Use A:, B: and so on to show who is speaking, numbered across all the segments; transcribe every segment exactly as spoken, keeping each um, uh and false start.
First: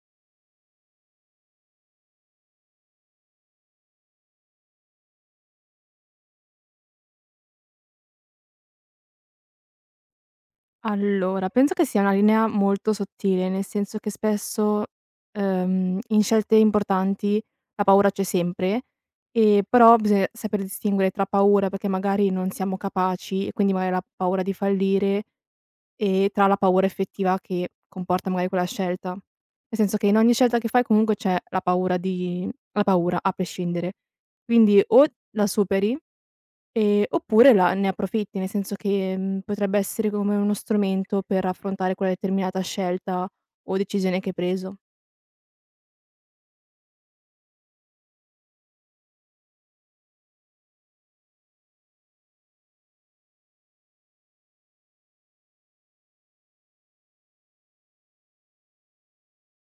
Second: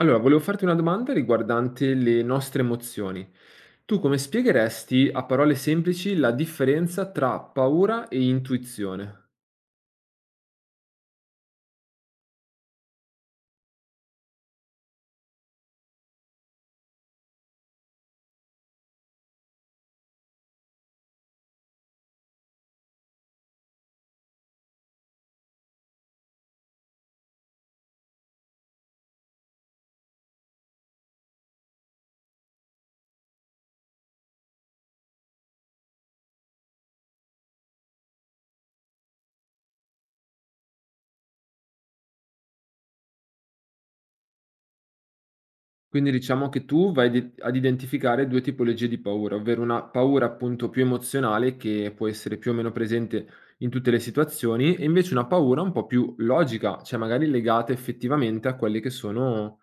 A: Allora, volevo farti una domanda riguardante le nostre emozioni. Tu come spiegheresti a parole semplici la differenza tra paura e intuizione?
B: Allora, penso che sia una linea molto sottile, nel senso che spesso, ehm, in scelte importanti la paura c'è sempre, ehm, però bisogna saper distinguere tra paura perché magari non siamo capaci e quindi magari la paura di fallire, e tra la paura effettiva che comporta magari quella scelta. Nel senso che in ogni scelta che fai comunque c'è la paura di la paura a prescindere. Quindi o la superi. Ehm, oppure la ne approfitti, nel senso che, mhmm, potrebbe essere come uno strumento per affrontare quella determinata scelta o decisione che hai preso.
A: Quindi diciamo che tu vai di- ad identificare due tipologie di paura, ovvero una paura appunto più emozionale che può essere più o meno presente in tutte le situazioni e invece una paura un po' più logica, cioè magari legata effettivamente a quelle che sono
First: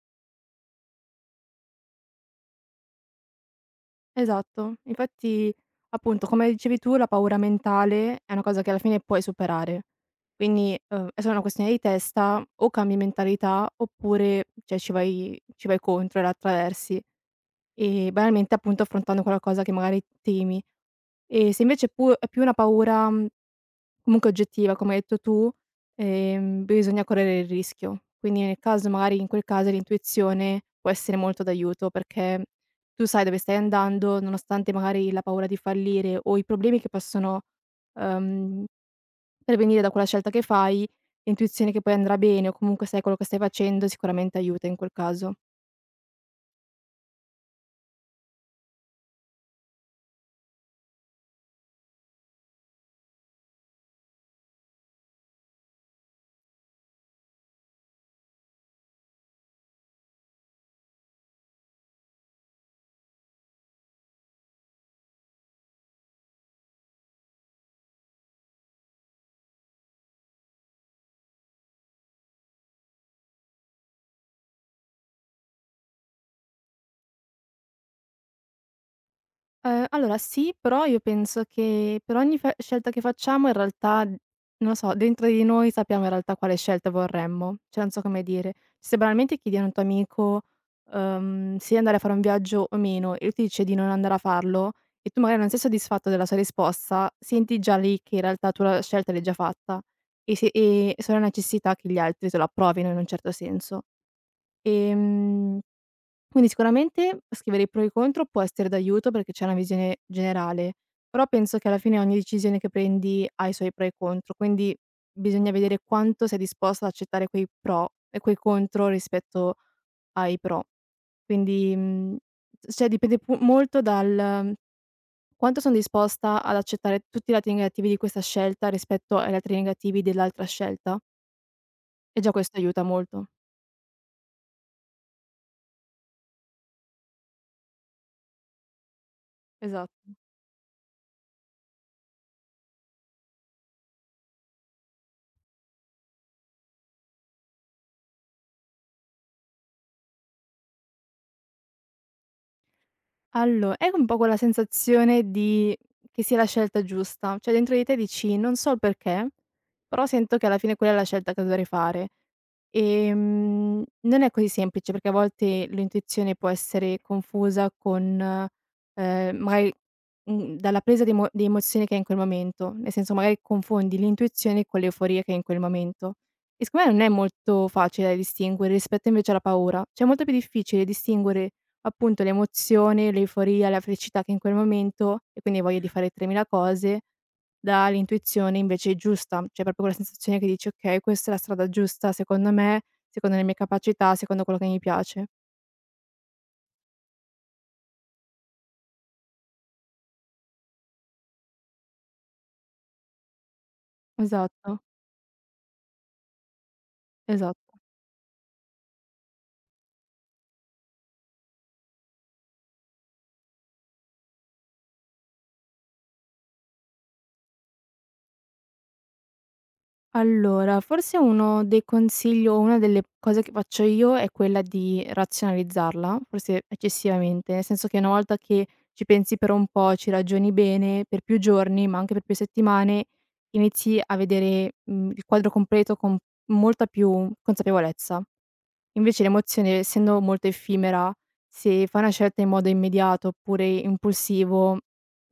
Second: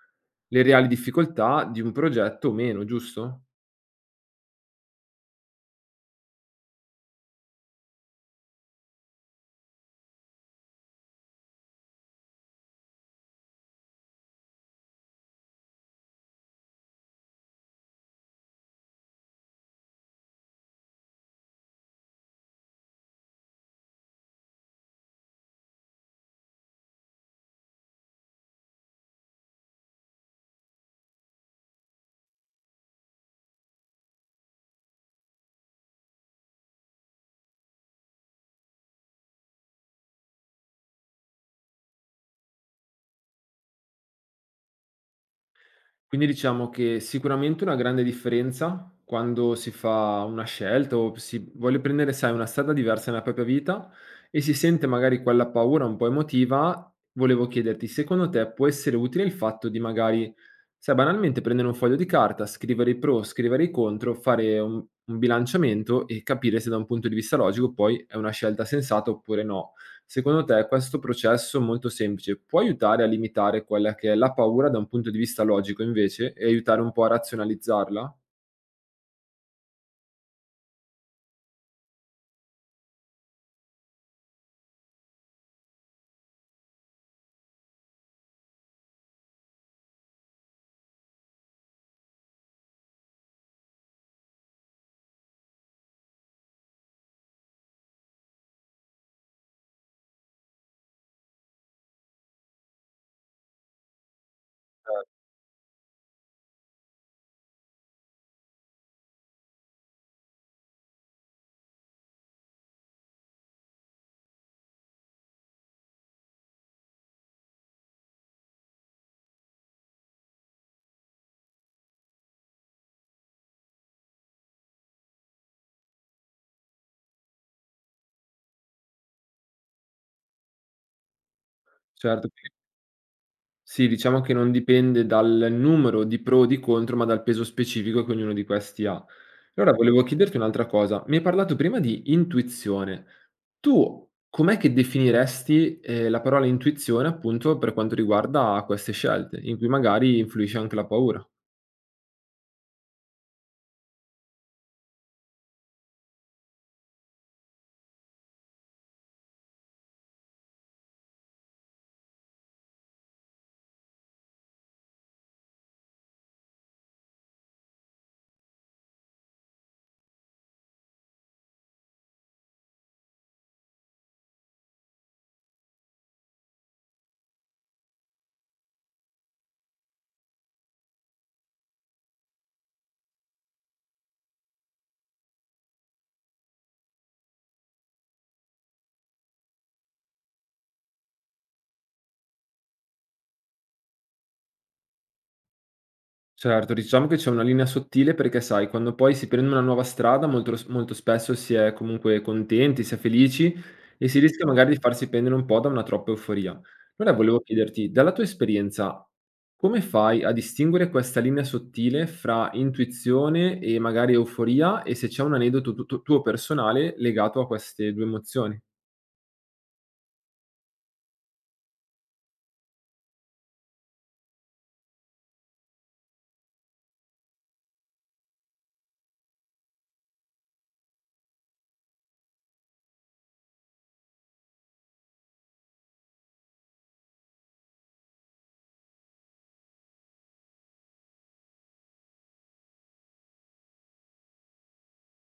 A: le reali difficoltà di un progetto o meno, giusto?
B: Esatto. Infatti, appunto, come dicevi tu, la paura mentale è una cosa che alla fine puoi superare. Quindi, uhm, è solo una questione di testa, o cambi mentalità oppure, cioè, ci vai ci vai contro e la attraversi, ehm, banalmente, appunto, affrontando quella cosa che magari temi. E se invece pu è più una paura mhmm, comunque oggettiva, come hai detto tu, ehm, bisogna correre il rischio. Quindi nel caso magari in quel caso l'intuizione può essere molto d'aiuto, perché tu sai dove stai andando, nonostante magari la paura di fallire o i problemi che possono, ehm, prevenire da quella scelta che fai, l'intuizione che poi andrà bene o comunque sai quello che stai facendo sicuramente aiuta in quel caso.
A: Quindi diciamo che sicuramente una grande differenza quando si fa una scelta o si vuole prendere, sai, una strada diversa nella propria vita e si sente magari quella paura un po' emotiva, volevo chiederti, secondo te può essere utile il fatto di magari, sai, banalmente prendere un foglio di carta, scrivere i pro, scrivere i contro, fare un, un bilanciamento e capire se da un punto di vista logico poi è una scelta sensata oppure no? Secondo te questo processo molto semplice può aiutare a limitare quella che è la paura da un punto di vista logico invece e aiutare un po' a razionalizzarla?
B: Ehm, allora sì, però io penso che per ogni fe scelta che facciamo in realtà, non lo so, dentro di noi sappiamo in realtà quale scelta vorremmo, cioè non so come dire. Se banalmente chiedi a un tuo amico, uhm, se andare a fare un viaggio o meno e lui ti dice di non andare a farlo e tu magari non sei soddisfatto della sua risposta, senti già lì che in realtà tu la scelta l'hai già fatta e se e solo necessità che gli altri te lo approvino in un certo senso. Ehm quindi sicuramente scrivere i pro e i contro può essere d'aiuto perché c'è una visione generale, però penso che alla fine ogni decisione che prendi ha i suoi pro e i contro, quindi bisogna vedere quanto sei disposto ad accettare quei pro e quei contro rispetto ai pro. Quindi, mhmm, cioè dipende pu molto dal quanto son disposta ad accettare tutti i lati negativi di questa scelta rispetto ai lati negativi dell'altra scelta e
A: Certo,
B: già
A: perché
B: questo aiuta molto.
A: sì, diciamo che non dipende dal numero di pro o di contro, ma dal peso specifico che ognuno di questi ha. Allora volevo
B: Esatto.
A: chiederti un'altra cosa, mi hai parlato prima di intuizione. Tu com'è che definiresti, ehm, la parola intuizione appunto per quanto riguarda queste scelte, in cui magari influisce anche la paura?
B: Allo è un po' quella sensazione di che sia la scelta giusta, cioè dentro di te dici: "Non so il perché, però sento che alla fine quella è la scelta che dovrei fare". Ehm, non è così semplice perché a volte l'intuizione può essere confusa con, ehm, magari, mhmm, dalla presa di emo di emozioni che hai in quel momento, nel senso magari confondi l'intuizione con l'euforia che hai in quel momento. E secondo me non è molto facile da distinguere rispetto invece alla paura, cioè è molto più difficile distinguere appunto l'emozione, l'euforia, la felicità che hai in quel momento e quindi hai voglia di fare tremila cose dà l'intuizione invece giusta, cioè proprio quella sensazione che dici: "Okay, questa è la strada giusta secondo me, secondo le mie capacità, secondo quello che mi piace."
A: Certo, diciamo che c'è una linea sottile perché, sai, quando poi si prende una nuova strada molto s molto spesso si è comunque contenti, si è felici e si rischia magari di
B: Esatto,
A: farsi prendere un po' da una troppa euforia. Allora volevo
B: esatto.
A: chiederti, dalla tua esperienza, come fai a distinguere questa linea sottile fra intuizione e magari euforia e se c'è un aneddoto tu tu tuo personale legato a queste due emozioni?
B: Allora, forse uno dei consigli o una delle cose che faccio io è quella di razionalizzarla, forse eccessivamente, nel senso che una volta che ci pensi per un po', ci ragioni bene per più giorni, ma anche per più settimane, inizi a vedere, mhmm, il quadro completo con molta più consapevolezza. Invece l'emozione, essendo molto effimera, se fai una scelta in modo immediato oppure impulsivo,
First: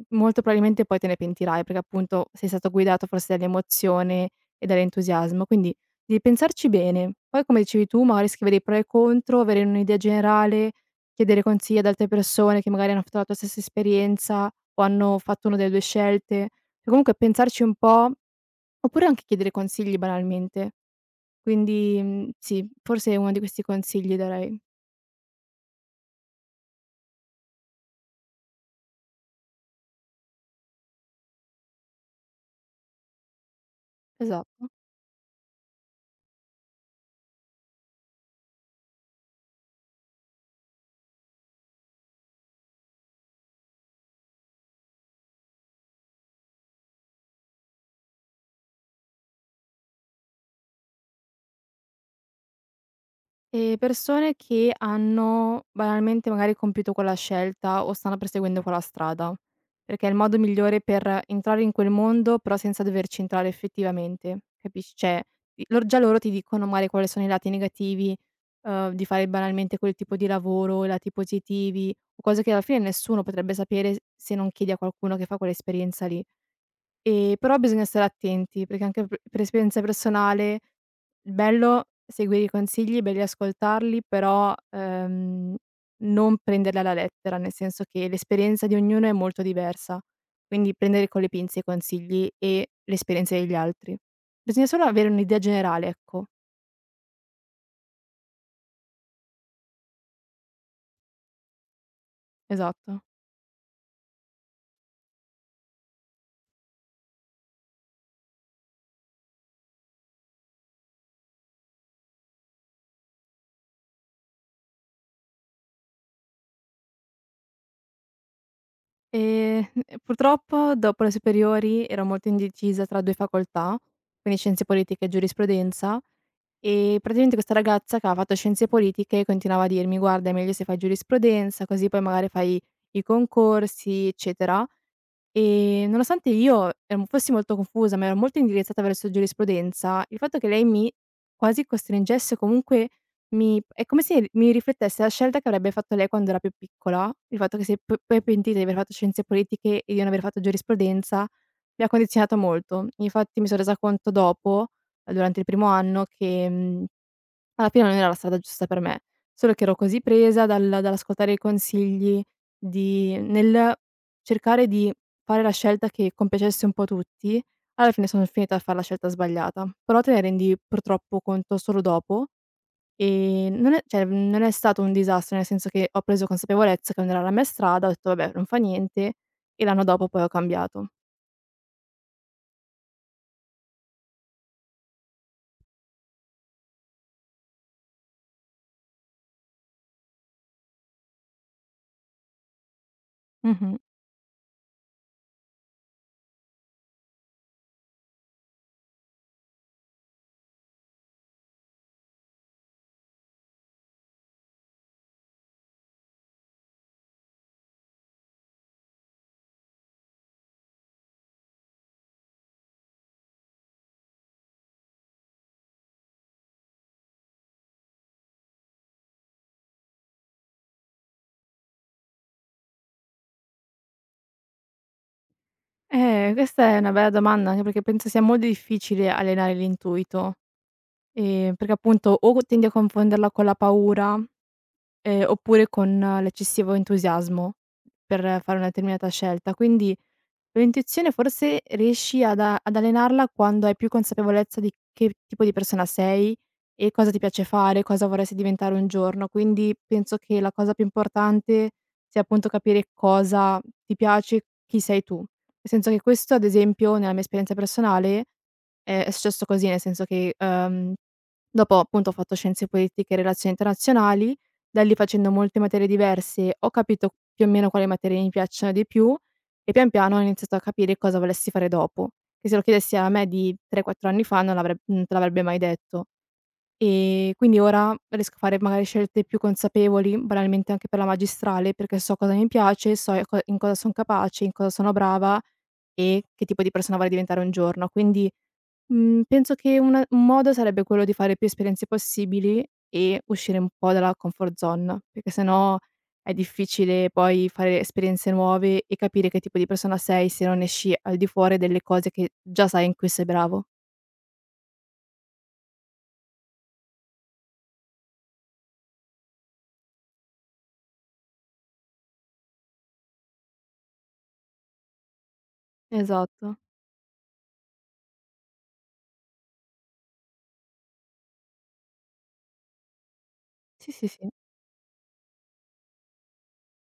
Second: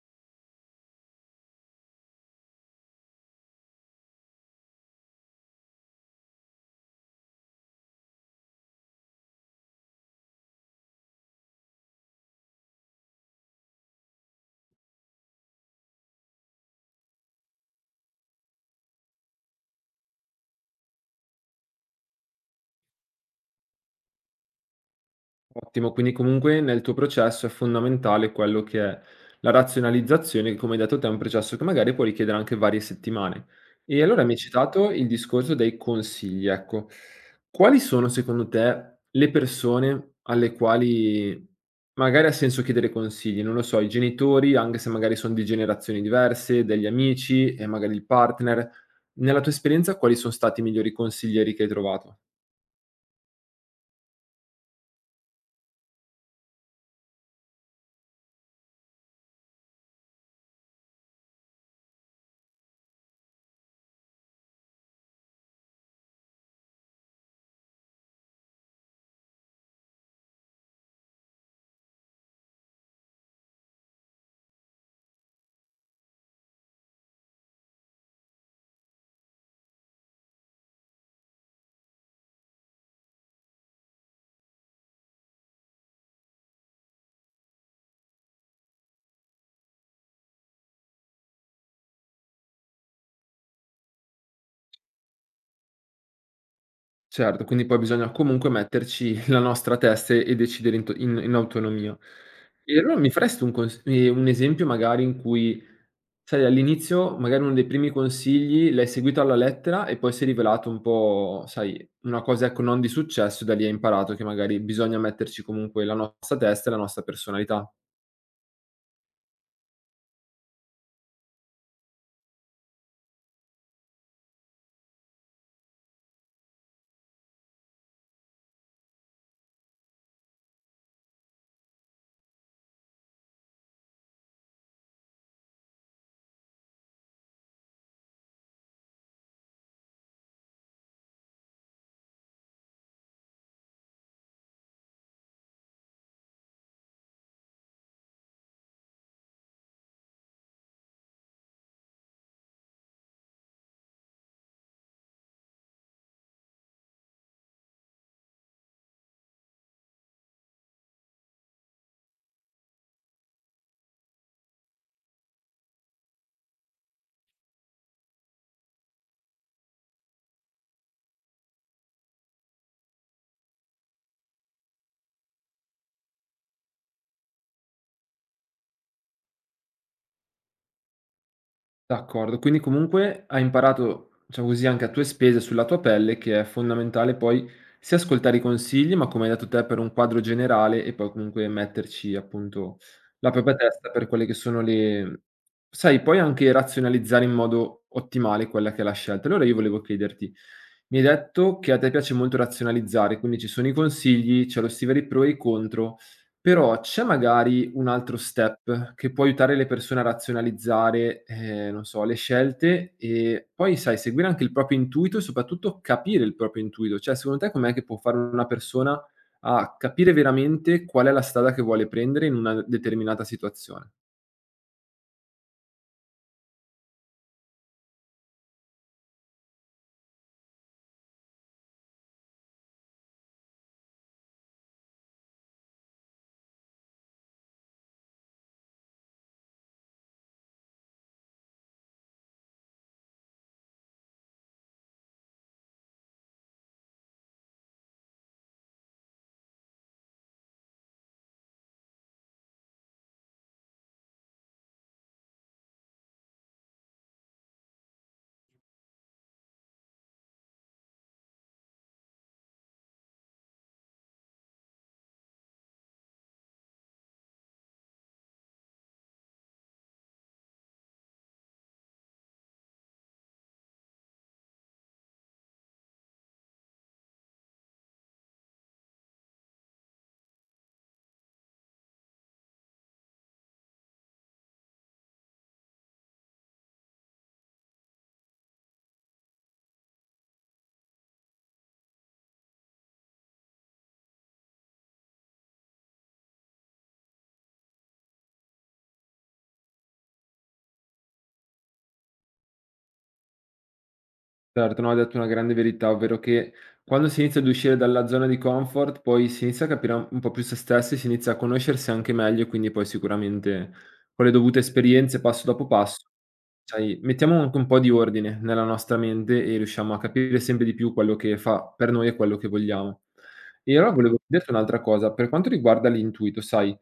B: molto probabilmente poi te ne pentirai, perché appunto sei stato guidato forse dall'emozione e dall'entusiasmo. Quindi devi pensarci bene. Poi come dicevi tu, magari scrivere i pro e i contro, avere un'idea generale, chiedere consigli ad altre persone che magari hanno fatto la tua stessa esperienza o hanno fatto una delle due scelte. Cioè, comunque pensarci un po', oppure anche chiedere consigli banalmente. Quindi, mhmm, sì, forse uno di questi consigli darei.
A: Ottimo, quindi comunque nel tuo processo è fondamentale quello che è la razionalizzazione, che come hai detto te è un processo che magari può richiedere anche varie settimane. E allora mi hai
B: Esatto.
A: citato il discorso dei consigli, ecco. Quali sono secondo te le persone alle quali magari ha senso chiedere consigli? Non lo so, i genitori, anche se magari sono di generazioni diverse, degli amici e magari il partner. Nella tua esperienza quali sono stati i migliori consiglieri che hai trovato?
B: Ehm, persone che hanno banalmente magari compiuto quella scelta o stanno perseguendo quella strada, perché è il modo migliore per entrare in quel mondo, però senza doverci entrare effettivamente, capisci? Cioè, i lor già loro ti dicono magari quali sono i lati negativi, uhm, di fare banalmente quel tipo di lavoro, i lati positivi, o cose che alla fine nessuno potrebbe sapere s se non chiedi a qualcuno che fa quell'esperienza lì. Ehm, però bisogna stare attenti, perché anche p per esperienza personale, il bello è seguire i consigli, belli ascoltarli, però, ehm, non prenderli alla lettera, nel senso che l'esperienza di ognuno è molto diversa, quindi prendere con le pinze i consigli e le esperienze degli altri. Bisogna solo avere un'idea generale, ecco.
A: Certo, quindi poi bisogna comunque metterci la nostra testa e e decidere in to in in autonomia. E allora
B: Esatto.
A: mi faresti un cons ehm, un esempio magari in cui, sai, all'inizio magari uno dei primi consigli l'hai seguito alla lettera e poi si è rivelato un po', sai, una cosa ecco non di successo, da lì hai imparato che magari bisogna metterci comunque la nostra testa e la nostra personalità?
B: Ehm, Purtroppo dopo le superiori ero molto indecisa tra due facoltà, quindi scienze politiche e giurisprudenza. E praticamente questa ragazza che aveva fatto scienze politiche continuava a dirmi: "Guarda, è meglio se fai giurisprudenza, così poi magari fai i concorsi, eccetera". E nonostante io ero fossi molto confusa, ma ero molto indirizzata verso giurisprudenza, il fatto che lei mi quasi costringesse, o comunque mi è come se mi riflettesse la scelta che avrebbe fatto lei quando era più piccola, il fatto che si è p poi è pentita di aver fatto scienze politiche e di non aver fatto giurisprudenza, mi ha condizionato molto. Infatti mi son resa conto dopo, eh, durante il primo anno, che, mhmm alla fine non era la strada giusta per me, solo che ero così presa dal dall'ascoltare i consigli, di nel cercare di fare la scelta che compiacesse un po' tutti, alla fine sono finita a far la scelta sbagliata. Però te ne rendi purtroppo conto solo dopo, ehm, non è cioè, mhmm, non è stato un disastro, nel senso che ho preso consapevolezza che non era la mia strada, ho detto: "Vabbè, non fa niente", e l'anno dopo poi ho cambiato.
A: D'accordo, quindi comunque hai imparato, diciamo così, anche a tue spese sulla tua pelle che è fondamentale poi sia ascoltare i consigli, ma come hai detto te per un quadro generale e poi comunque metterci appunto la propria
B: Mh-mh.
A: testa per quelle che sono le sai, poi anche razionalizzare in modo ottimale quella che è la scelta. Allora io volevo chiederti, mi hai detto che a te piace molto razionalizzare, quindi ci sono i consigli, c'è lo stile pro e i contro, però c'è magari un altro step che può aiutare le persone a razionalizzare, ehm, non so, le scelte e poi sai seguire anche il proprio intuito e soprattutto capire il proprio intuito. Cioè secondo te com'è che può fare una persona a capire veramente qual è la strada che vuole prendere in una determinata situazione?
B: Eh, questa è una bella domanda, anche perché penso sia molto difficile allenare l'intuito. Ehm, perché appunto o tendi a confonderla con la paura, ehm, oppure con l'eccessivo entusiasmo per fare una determinata scelta. Quindi l'intuizione forse riesci ad a ad allenarla quando hai più consapevolezza di che tipo di persona sei e cosa ti piace fare, cosa vorresti diventare un giorno. Quindi penso che la cosa più importante sia appunto capire cosa ti piace, chi sei tu. Nel senso che questo, ad esempio, nella mia esperienza personale è è successo così, nel senso che, uhm, dopo appunto ho fatto scienze politiche e relazioni internazionali, da lì facendo molte materie diverse ho capito più o meno quali materie mi piacciono di più e pian piano ho iniziato a capire cosa volessi fare dopo, che se lo chiedessi a me di tre, quattro anni fa non l'avreb non te l'avrebbe mai detto. E quindi ora riesco a fare magari scelte più consapevoli, banalmente anche per la magistrale, perché so cosa mi piace, so e co in cosa son capace, in cosa sono brava e che tipo di persona vorrei diventare un giorno. Quindi Mhmm, penso che una un modo sarebbe quello di fare più esperienze possibili e uscire un po' dalla comfort zone, perché sennò è difficile poi fare esperienze nuove e capire che tipo di persona sei se non esci al di fuori delle cose che già sai in cui sei bravo.
A: Certo, no, hai detto una grande verità, ovvero che quando si inizia ad uscire dalla zona di comfort poi si inizia a capire un un po' più se stessi, si inizia a conoscersi anche meglio e quindi poi sicuramente con le dovute esperienze, passo dopo passo.
B: Esatto.
A: Sai, mettiamo anche un po' di ordine nella nostra mente e riusciamo a capire sempre di più quello che fa per noi e quello che vogliamo. E allora
B: Sì, sì,
A: volevo
B: sì.
A: chiederti un'altra cosa, per quanto riguarda l'intuito, sai,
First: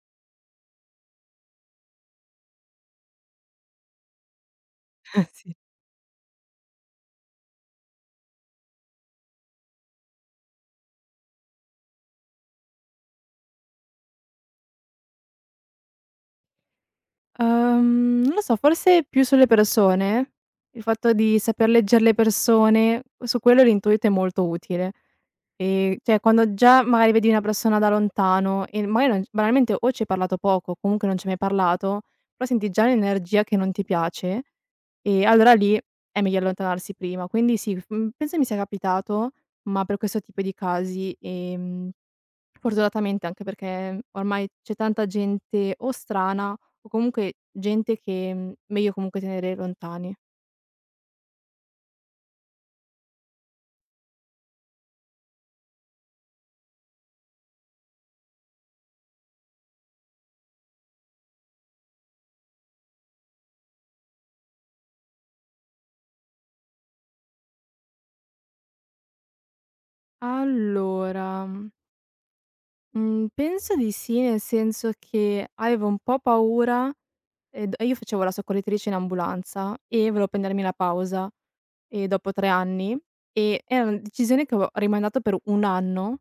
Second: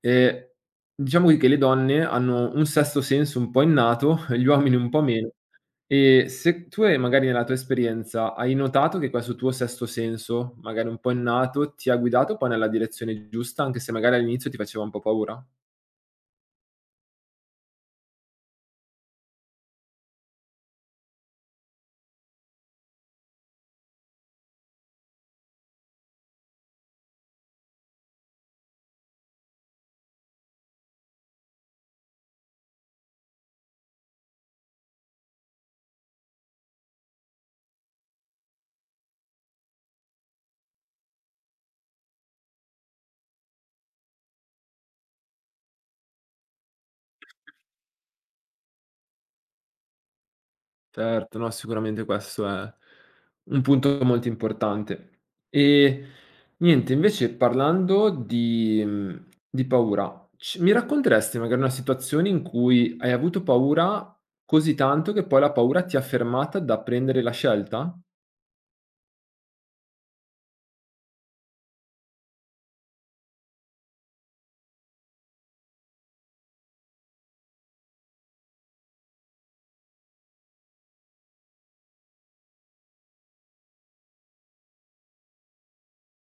A: ehm, diciamo che le donne hanno un sesto senso un po' innato, gli uomini un po' meno,
B: Sì.
A: e se tu hai magari nella tua esperienza, hai notato che questo tuo sesto senso, magari un po' innato, ti ha guidato poi nella direzione giusta, anche se magari all'inizio ti faceva un po' paura?
B: Uhm, non lo so, forse più sulle persone, il fatto di saper legger le persone, su quello l'intuito è molto utile. Ehm, cioè quando già magari vedi una persona da lontano e magari non banalmente o ci hai parlato poco, o comunque non ci hai mai parlato, però senti già l'energia che non ti piace e allora lì è meglio allontanarsi prima. Quindi sì, f mhmm, penso mi sia capitato, ma per questo tipo di casi, ehm, fortunatamente anche perché ormai c'è tanta gente o strana o comunque gente che, mhmm, meglio comunque tenere lontani.
A: Certo, no, sicuramente questo è un punto molto importante. E niente, invece parlando di mhmm, di paura, ci mi racconteresti magari una situazione in cui hai avuto paura così tanto che poi la paura ti ha fermata da prendere la scelta?
B: Allora mhmm, Mhmm, penso di sì, nel senso che avevo un po' paura e d io facevo la soccorritrice in ambulanza e volevo prendermi la pausa, ehm, dopo tre anni e era una decisione che avevo rimandato per un anno,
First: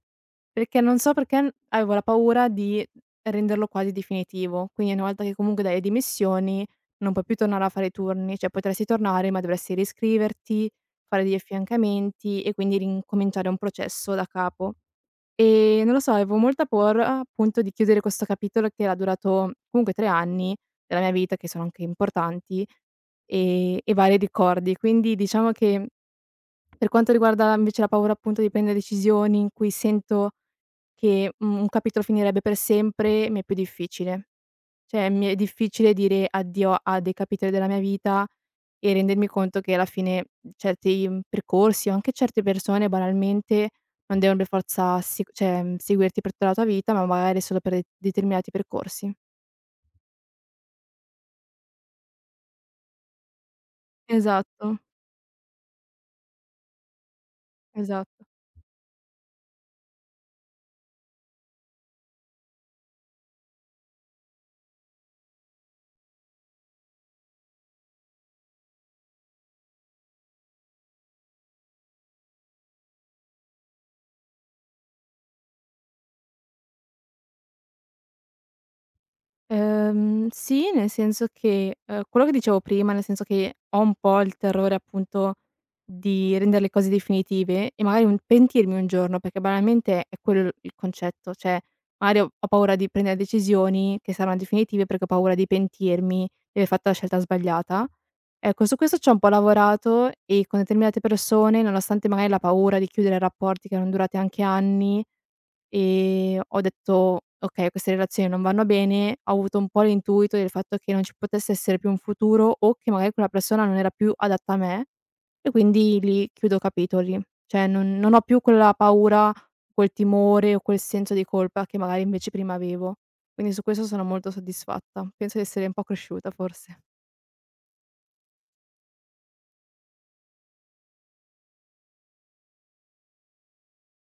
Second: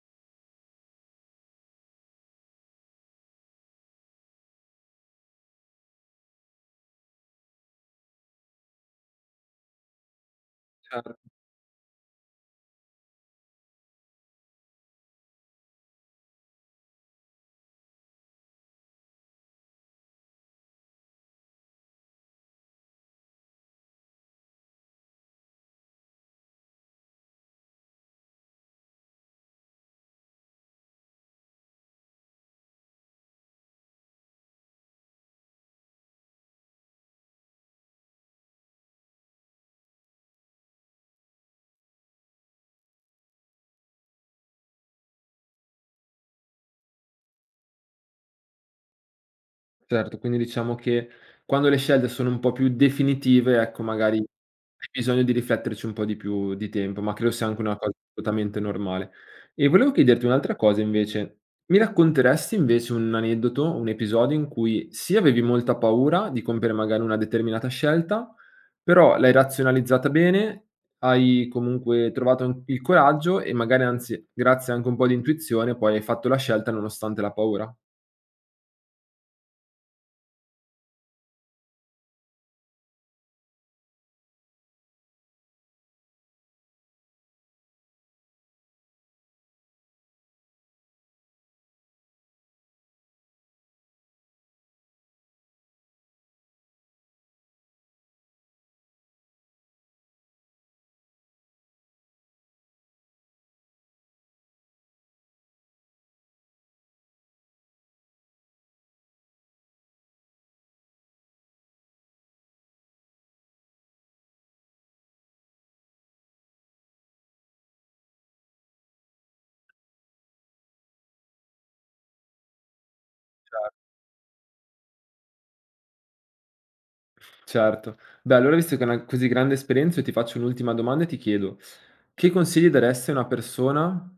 B: perché non so perché n avevo la paura di renderlo quasi definitivo. Quindi una volta che comunque dai le dimissioni non puoi più tornare a fare i turni, cioè potresti tornare ma dovresti riscriverti,
A: Cer
B: fare degli affiancamenti e quindi rincominciare un processo da capo. Ehm, non lo so, avevo molta paura appunto di chiudere questo capitolo che era durato comunque tre anni della mia vita, che sono anche importanti, ehm, e vari ricordi. Quindi diciamo che per quanto riguarda invece la paura appunto di prendere decisioni in cui sento che, mhmm, un capitolo finirebbe per sempre, mi è più difficile. Cioè, mi è difficile dire addio a dei capitoli della mia vita e rendermi conto che alla fine certi, mhmm, percorsi o anche certe persone banalmente non devono per forza si cioè, mhmm, seguirti per tutta la tua vita, ma magari solo per de determinati percorsi.
A: Certo, quindi diciamo che quando le scelte sono un po' più definitive, ecco, magari
B: Esatto,
A: hai bisogno di rifletterci un po' di più di tempo, ma credo sia anche una cosa
B: esatto.
A: assolutamente normale. E volevo chiederti un'altra cosa invece. Mi racconteresti invece un aneddoto, un episodio in cui sì, avevi molta paura di compiere magari una determinata scelta, però l'hai razionalizzata bene, hai comunque trovato an- il coraggio e magari anzi, grazie anche un po' di intuizione, poi hai fatto la scelta nonostante la paura?
B: Ehm, sì, nel senso che, ehm, quello che dicevo prima, nel senso che ho un po' il terrore appunto di rendere le cose definitive e magari un pentirmi un giorno, perché banalmente è quello il concetto, cioè magari ho ho paura di prendere decisioni che saranno definitive perché ho paura di pentirmi di aver fatto la scelta sbagliata. Ecco, su questo c'ho un po' lavorato e con determinate persone, nonostante magari la paura di chiudere rapporti che erano durati anche anni, Ehm, ho detto: "Okay, queste relazioni non vanno bene." Ho avuto un po' l'intuito del fatto che non ci potesse essere più un futuro o che magari quella persona non era più adatta a me e quindi lì chiudo capitoli. Cioè non non ho più quella paura, quel timore o quel senso di colpa che magari invece prima avevo. Quindi su questo sono molto soddisfatta. Penso di essere un po' cresciuta forse.
A: Certo. Beh, allora visto che è una così grande esperienza, io ti faccio un'ultima domanda e ti chiedo: che consigli daresti a una persona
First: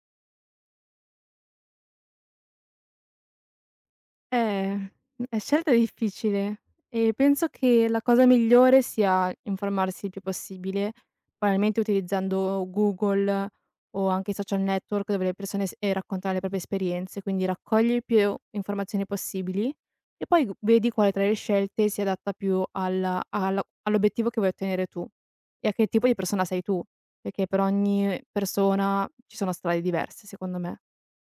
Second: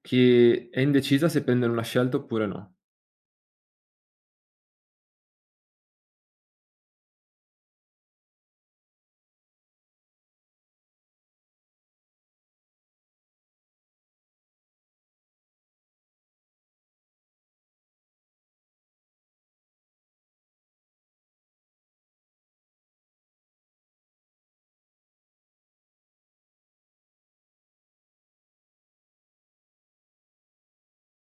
A: che è indecisa se prendere una scelta oppure no?
B: Eh, mhmm, è scelta difficile e penso che la cosa migliore sia informarsi il più possibile, banalmente utilizzando Google o anche i social network dove le persone s ehm, raccontano le proprie esperienze, quindi raccogli più informazioni possibili e poi g vedi quale tra le scelte si adatta più alla alla all'obiettivo che vuoi ottenere tu e a che tipo di persona sei tu, perché per ogni persona ci sono strade diverse secondo me.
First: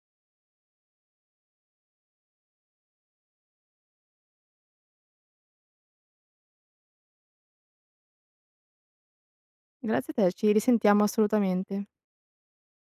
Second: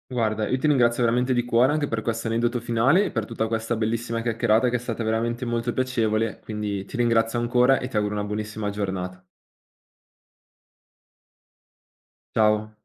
A: Guarda, io ti ringrazio veramente di cuore anche per questo aneddoto finale e per tutta questa bellissima chiacchierata che è stata veramente molto piacevole, quindi ti ringrazio ancora e ti auguro una buonissima giornata.
B: Grazie a te, ci risentiamo assolutamente.
A: Ciao.